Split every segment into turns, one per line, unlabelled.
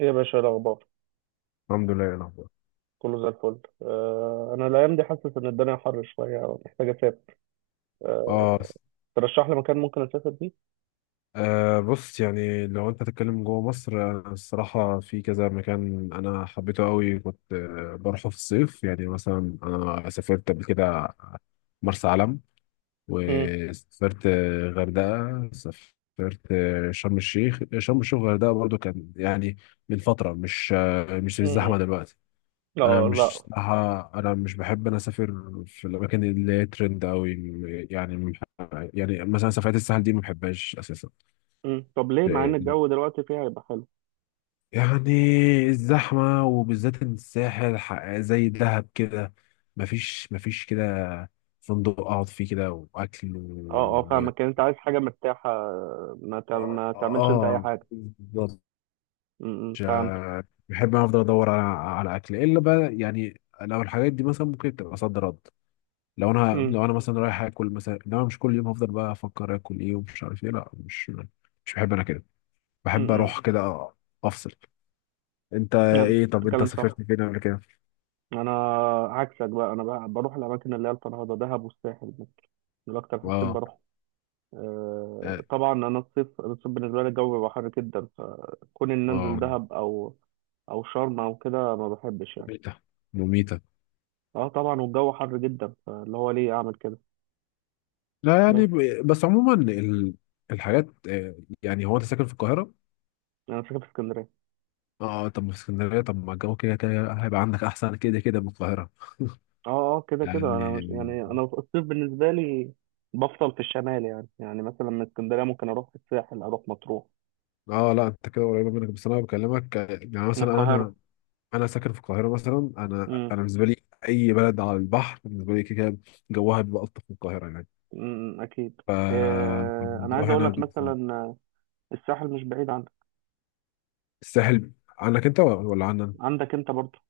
ايه يا باشا، إيه الاخبار؟
الحمد لله يا الاخبار.
كله زي الفل. انا الايام دي حاسس ان الدنيا حر شويه، محتاج اسافر. آه
اه،
ترشح لي مكان ممكن اسافر فيه.
بص يعني لو انت تتكلم جوه مصر، الصراحه في كذا مكان انا حبيته قوي، كنت بروحه في الصيف. يعني مثلا انا سافرت قبل كده مرسى علم،
امم
وسافرت غردقه، سافرت شرم الشيخ. شرم الشيخ وغردقه برضو كان يعني من فتره، مش مش
امم
الزحمه دلوقتي. انا
اه
مش،
لا.
صراحة انا مش بحب انا اسافر في الاماكن اللي هي ترند قوي. يعني م- يعني مثلا سفرات الساحل دي ما بحبهاش اساسا.
طب ليه؟ مع ان الجو دلوقتي فيها هيبقى حلو.
يعني الزحمه، وبالذات إن الساحل زي دهب كده، مفيش كده فندق اقعد فيه كده واكل
اه اه،
و...
فاهمك. يعني انت عايز حاجه مرتاحه، ما تعملش انت اي
اه
حاجه.
بالظبط. مش-
فهمت.
بحب أنا افضل ادور على على اكل الا بقى. يعني لو الحاجات دي مثلا ممكن تبقى صد رد، لو انا
امم
لو انا مثلا رايح اكل مثلا، انما مش كل يوم هفضل بقى افكر اكل ايه ومش عارف ايه. لا مش، مش بحب انا كده. بحب
امم
اروح كده افصل. انت
نعم،
ايه؟ طب انت
تتكلم صح.
سافرت فين قبل كده؟
انا عكسك بقى، انا بقى بروح الاماكن اللي هي الفرهده، دهب والساحل. دول اكتر حاجتين
اه
بروح.
اه
طبعا انا الصيف بالنسبه لي الجو بيبقى حر جدا، فكون ان انزل
آه.
دهب او شرم او كده ما بحبش يعني.
مميتة مميتة.
اه طبعا، والجو حر جدا، فاللي هو ليه اعمل كده؟
لا
بس
يعني بس عموما ال... الحاجات يعني هو انت ساكن في القاهرة؟
انا ساكن في اسكندريه.
اه طب ما في اسكندرية، طب ما الجو كده كده هيبقى عندك احسن كده كده من القاهرة
اه اه، كده كده انا مش
يعني.
يعني انا الصيف بالنسبه لي بفصل في الشمال. يعني مثلا من اسكندريه ممكن اروح الساحل، اروح مطروح،
اه لا انت كده قريبة منك، بس انا بكلمك يعني
من
مثلا
القاهره.
انا، انا ساكن في القاهره مثلا. انا انا
امم
بالنسبه لي اي بلد على البحر بالنسبه لي كده كده جوها بيبقى الطف من القاهره يعني.
أمم، اكيد.
ف-
انا عايز
فالموضوع
اقول
هنا
لك
بجد صعب.
مثلا، الساحل مش بعيد عنك،
الساحل عنك انت ولا عنا؟
عندك انت برضه.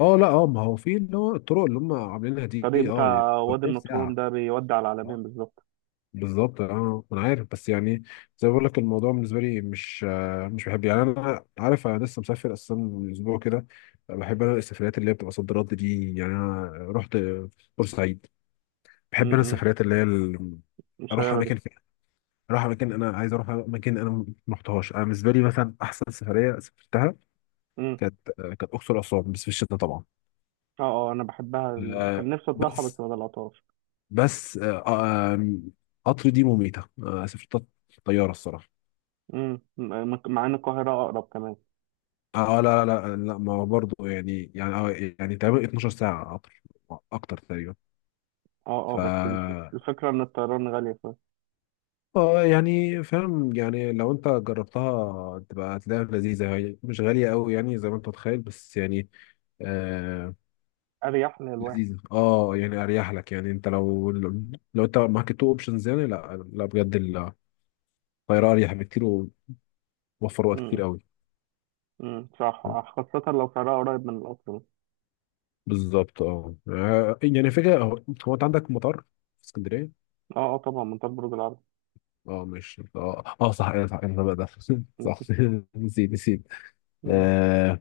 اه لا اه ما هو في اللي هو الطرق اللي هم عاملينها دي،
الطريق
اه يعني
بتاع وادي
بتبقى في
النطرون
ساعه.
ده بيودي على العلمين
آه،
بالظبط.
بالظبط اه انا عارف، بس يعني زي ما بقول لك الموضوع بالنسبه لي مش مش بحب. يعني انا عارف انا لسه مسافر اصلا من اسبوع كده. بحب انا السفريات اللي هي بتبقى صد رد دي. يعني انا رحت بورسعيد. بحب انا
امم
السفريات اللي هي اروح
المسيرة دي.
اماكن فيها، اروح اماكن انا عايز اروح اماكن انا ما رحتهاش. انا بالنسبه لي مثلا احسن سفريه سافرتها
امم
كانت اقصر اسوان، بس في الشتاء طبعا.
اه اه، انا بحبها، كان
آه،
نفسي اطلعها بس
بس
ما طلعتهاش.
بس آه، آه، قطر دي مميته. سافرت طياره الصراحه.
امم مع ان القاهرة اقرب كمان.
اه لا ما هو برضه يعني يعني، يعني تقريبا 12 ساعه قطر اكتر تقريبا.
اه
ف
اه، بس الفكرة ان الطيران غالية،
اه يعني فاهم. يعني لو انت جربتها تبقى هتلاقيها لذيذة، هي مش غالية قوي يعني زي ما انت متخيل، بس يعني آه
فاريح للواحد.
لذيذة. اه يعني اريح لك. يعني انت لو، لو انت معاك التو اوبشنز يعني، لا لا بجد الطيارة اريح بكتير، ووفر وقت كتير
امم
قوي.
صح، خاصة لو سعرها قريب من القطر.
بالظبط اه يعني فكرة، هو هو انت عندك مطار في اسكندرية؟
اه اه، طبعا منطقة برج العرب.
اه مش اه اه صح، ايه صح انا بقى ده صح نسيت نسيت.
مم.
آه،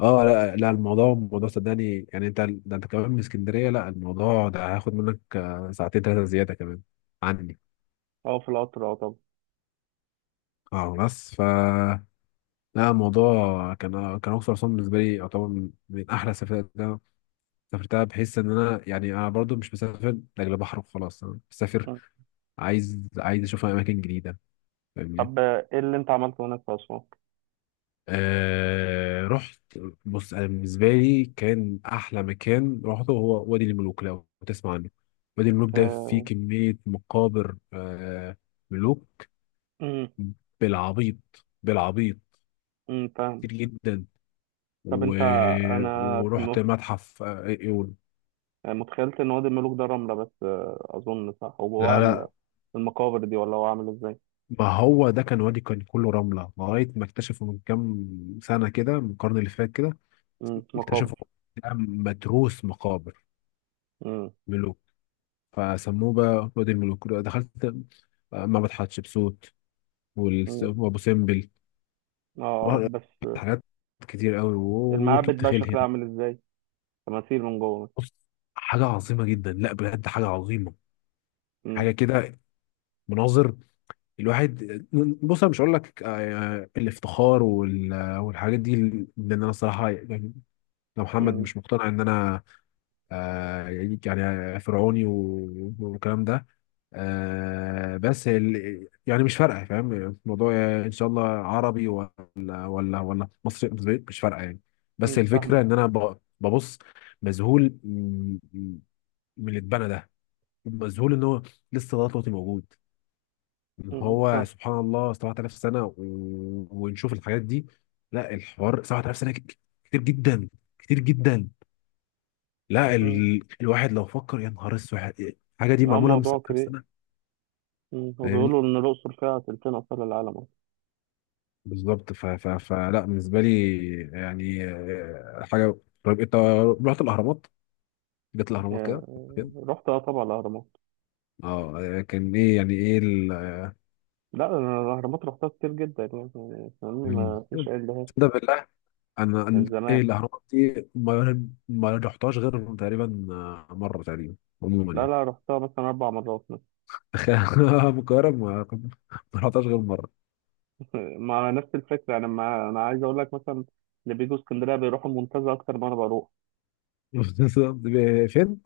اه لا لا الموضوع، الموضوع صدقني يعني انت ده انت كمان من اسكندريه. لا الموضوع ده هياخد منك ساعتين ثلاثه زياده كمان عني.
اه، في القطر، اه طبعا.
اه بس لا الموضوع كان اقصر اسوان بالنسبه لي يعتبر من من احلى السفرات اللي انا سافرتها. بحيث ان انا يعني انا برضو مش مسافر لاجل بحر وخلاص، انا مسافر
مم.
عايز عايز اشوف اماكن جديده. فاهمني؟
طب ايه اللي انت عملته هناك في اسوان؟
رحت. بص انا بالنسبه لي كان احلى مكان رحته هو وادي الملوك، لو تسمع عنه. وادي الملوك ده فيه
آه،
كميه مقابر آه ملوك
امم
بالعبيط بالعبيط
فاهم.
كتير جدا
طب
و...
انت انا
ورحت متحف ايون.
يعني متخيلت ان وادي الملوك ده رملة بس، اظن صح، وجواها
لا لا
المقابر دي، ولا هو عامل ازاي؟
ما هو ده كان وادي، كان كله رمله لغايه ما اكتشفوا من كام سنه كده، من القرن اللي فات كده. اكتشفوا
مقابر.
ده متروس مقابر
امم
ملوك، فسموه بقى وادي الملوك. دخلت معبد حتشبسوت
امم
وابو سمبل.
اه،
آه،
بس
حاجات كتير قوي
المعابد
وركبت
بقى
خيل
شكلها
هنا.
عامل ازاي؟ تماثيل من جوه؟
بص حاجه عظيمه جدا، لا بجد حاجه عظيمه. حاجه
امم
كده مناظر. الواحد بص، انا مش هقول لك الافتخار والحاجات دي، لان انا الصراحه يعني لو محمد
امم
مش مقتنع ان انا آه، يعني فرعوني والكلام ده. بس يعني مش فارقه فاهم الموضوع، ان شاء الله عربي ولا، ولا ولا مصري مصري، مش فارقه يعني. بس الفكره ان
فاهمك.
انا ببص مذهول من من اللي اتبنى ده، مذهول ان هو لسه لغايه دلوقتي موجود. ان هو
فاهم.
سبحان الله 7000 سنه و... ونشوف الحاجات دي. لا الحوار 7000 سنه كتير جدا، كتير جدا. لا
امم
ال... الواحد لو فكر يا نهار اسود، الحاجه دي
اه،
معموله من
موضوع
سنه
كبير.
لسنه. فاهمني؟
وبيقولوا ان الاقصر فيها تلتين اثار العالم أصلاً.
بالظبط. ف... ف... فلا بالنسبه لي، يعني حاجه. طيب انت رحت الاهرامات؟ جت الاهرامات كده كده؟
رحت، اه طبعا الاهرامات.
اه كان ايه يعني ايه ال...
لا، انا الاهرامات رحتها كتير جدا. يعني فاهمني،
مم.
ما فيش عيب لهاش.
تصدق بالله،
من
ايه
زمان.
الاهرامات دي ما ما رحتهاش غير تقريبا مره تقريبا. عموما
لا
يعني
لا، رحتها مثلا اربع مرات.
تخيل أنا من القاهره ما ما رحتهاش غير مره.
مع نفس الفكره، انا عايز اقول لك مثلا، اللي بيجوا اسكندريه بيروحوا المنتزه اكتر ما انا بروح.
بالظبط. فين؟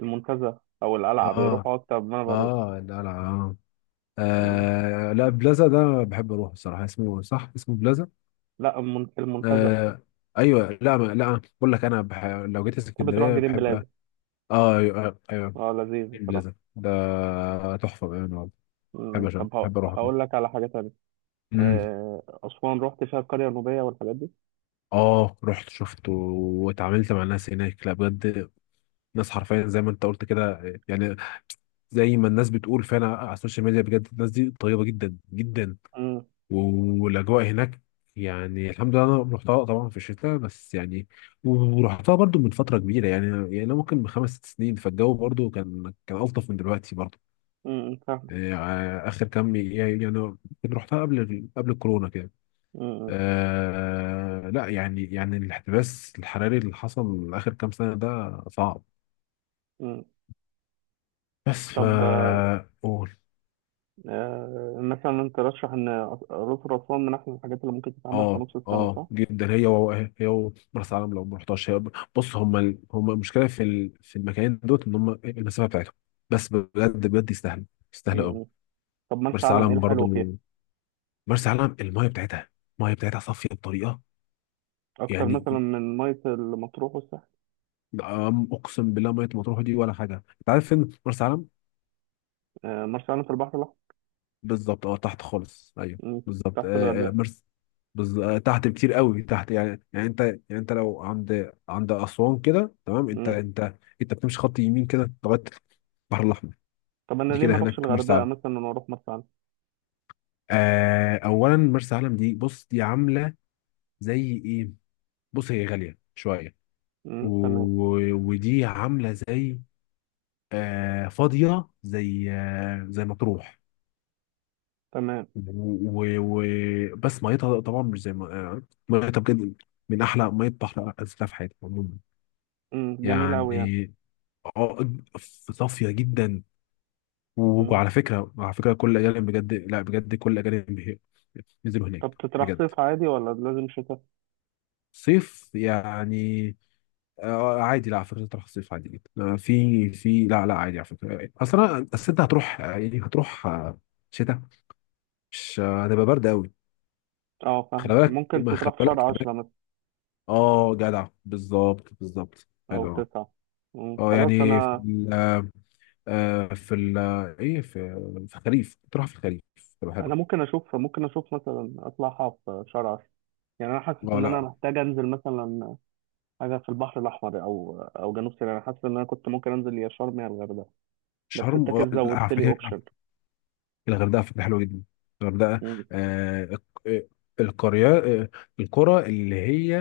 المنتزه او القلعه
اه
بيروحوا اكتر ما انا بروح.
اه لا لا آه.
م.
آه لا بلازا ده بحب اروح بصراحه، اسمه صح اسمه بلازا.
لا، المنتزه.
آه ايوه لا ما لا بقول لك انا بح... لو جيت
تحب تروح
اسكندريه
جرين
بحب.
بلازا؟
اه ايوه ايوه.
اه، لذيذ بصراحه.
بلازا ده تحفه بامانه والله. بحب أشوف.
طب
بحب اروح هناك.
هقول لك على حاجه تانية،
امم
اسوان رحت فيها القريه النوبيه والحاجات دي.
اه رحت شفته واتعاملت مع الناس هناك. لا بجد ناس حرفيا زي ما انت قلت كده يعني، زي ما الناس بتقول فعلا على السوشيال ميديا، بجد الناس دي طيبه جدا جدا.
امم
والاجواء هناك يعني الحمد لله. انا رحتها طبعا في الشتاء بس يعني، ورحتها برضو من فتره كبيره يعني يعني، أنا ممكن من خمس ست سنين، فالجو برضو كان الطف من دلوقتي برضو
فاهم.
يعني. اخر كام يعني يعني كنت رحتها قبل، قبل الكورونا كده.
امم
آه لا يعني يعني الاحتباس الحراري اللي حصل اخر كام سنه ده صعب.
امم
بس
طب مثلا انت ترشح ان الأقصر وأسوان من أحسن الحاجات اللي ممكن تتعمل في
اه
نص السنة،
اه
صح؟
جدا. هي و... هي و... مرسى علم لو ما رحتهاش هي. بص هم ال... هم المشكله في ال... في المكانين دوت ان هم المسافه بتاعتهم، بس بجد بجد يستاهلوا، يستاهلوا قوي.
امم طب مرسى
مرسى
علم، ايه
علم برضو،
الحلو فيها؟
مرسى علم المايه بتاعتها، المايه بتاعتها صافيه بطريقه
اكتر
يعني.
مثلا من ميه المطروح والساحل؟
اقسم بالله ميه مطروح دي ولا حاجه. انت عارف فين مرسى علم؟
مرسى علم في البحر الاحمر.
بالظبط اه تحت خالص ايوه.
مم.
بالظبط
تحت الغردقه.
مرس آه تحت بكتير قوي تحت. يعني يعني انت يعني انت لو عند عند اسوان كده تمام، انت
مم.
انت انت بتمشي خط يمين كده لغايه البحر الاحمر.
طب انا
دي
ليه ما
كده
اروحش
هناك مرسى
الغردقه
علم.
مثلا، واروح مرسى علم؟
آه اولا مرسى علم دي بص دي عامله زي ايه. بص هي غاليه شويه و...
مم. تمام.
ودي عامله زي آه فاضيه زي آه زي مطروح
تمام.
و... و... بس ميتها طبعا مش زي ما ميتها بجد من احلى ميه بحر نزلتها في حياتي عموما
جميل قوي يعني.
يعني. اه صافيه جدا.
مم.
وعلى فكره، على فكره كل الاجانب بجد، لا بجد كل الاجانب نزلوا هناك
طب تطرح
بجد.
صيف عادي ولا لازم شتاء؟
صيف يعني عادي. لا على فكره تروح الصيف عادي جدا. في لا لا عادي على فكره. اصل انا أصل انت هتروح يعني هتروح شتاء، مش هتبقى برد قوي.
اه
خلي
فاهمك،
بالك
ممكن
ما خلي
تطرح في شهر
بالك
عشرة مثلا،
اه جدع بالظبط بالظبط
او
حلو أوي.
تسعة. مم.
اه
خلاص،
يعني في
انا
ال آه، في ال ايه في في الخريف، تروح في الخريف تبقى
انا
حلو.
ممكن اشوف، مثلا اطلعها في شهر 10. يعني انا حاسس
اه
ان انا
لا
محتاج انزل مثلا حاجه في البحر الاحمر او جنوب سيناء. انا حاسس ان انا كنت ممكن انزل يا شرم يا الغردقه. بس
شرم
انت كده
لا على
زودت لي
فكره
اوبشن.
الغردقه فكره حلوه جدا. الغردقه آه الق- آه، القريه، آه، القرى اللي هي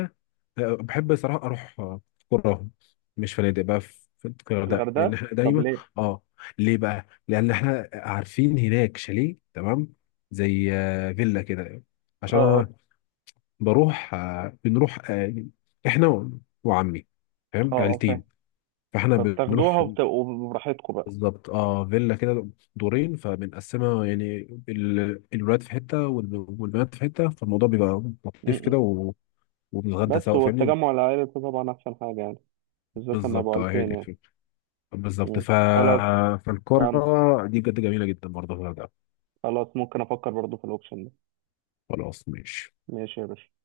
بحب صراحة أروح قراهم، مش فنادق بقى في في الغردقة، لأن
الغردقه.
إحنا
طب
دايما
ليه؟
آه ليه بقى؟ لأن إحنا عارفين هناك شاليه تمام زي فيلا كده.
اه
عشان
اه
أنا بروح آه، بنروح آه، إحنا وعمي فاهم؟
اه اه، فاهم.
عيلتين. فإحنا
طب تاخدوها
بنروح،
وبتبقوا براحتكم بقى؟
بالظبط آه فيلا كده دورين، فبنقسمها يعني الولاد في حتة والبنات في حتة، فالموضوع بيبقى لطيف كده
م-م.
و- وبنتغدى
بس
سوا فاهمني.
والتجمع العائلي ده طبعا احسن حاجه يعني، بالذات لما يبقوا
بالظبط اه هي
عيلتين
دي
يعني.
الفكرة، بالظبط
م. خلاص. فهمت.
فالقارة دي بجد جميلة جدا برضه في الغردقة.
خلاص، ممكن افكر برضو في الاوبشن ده.
خلاص ماشي.
ماشي يا باشا.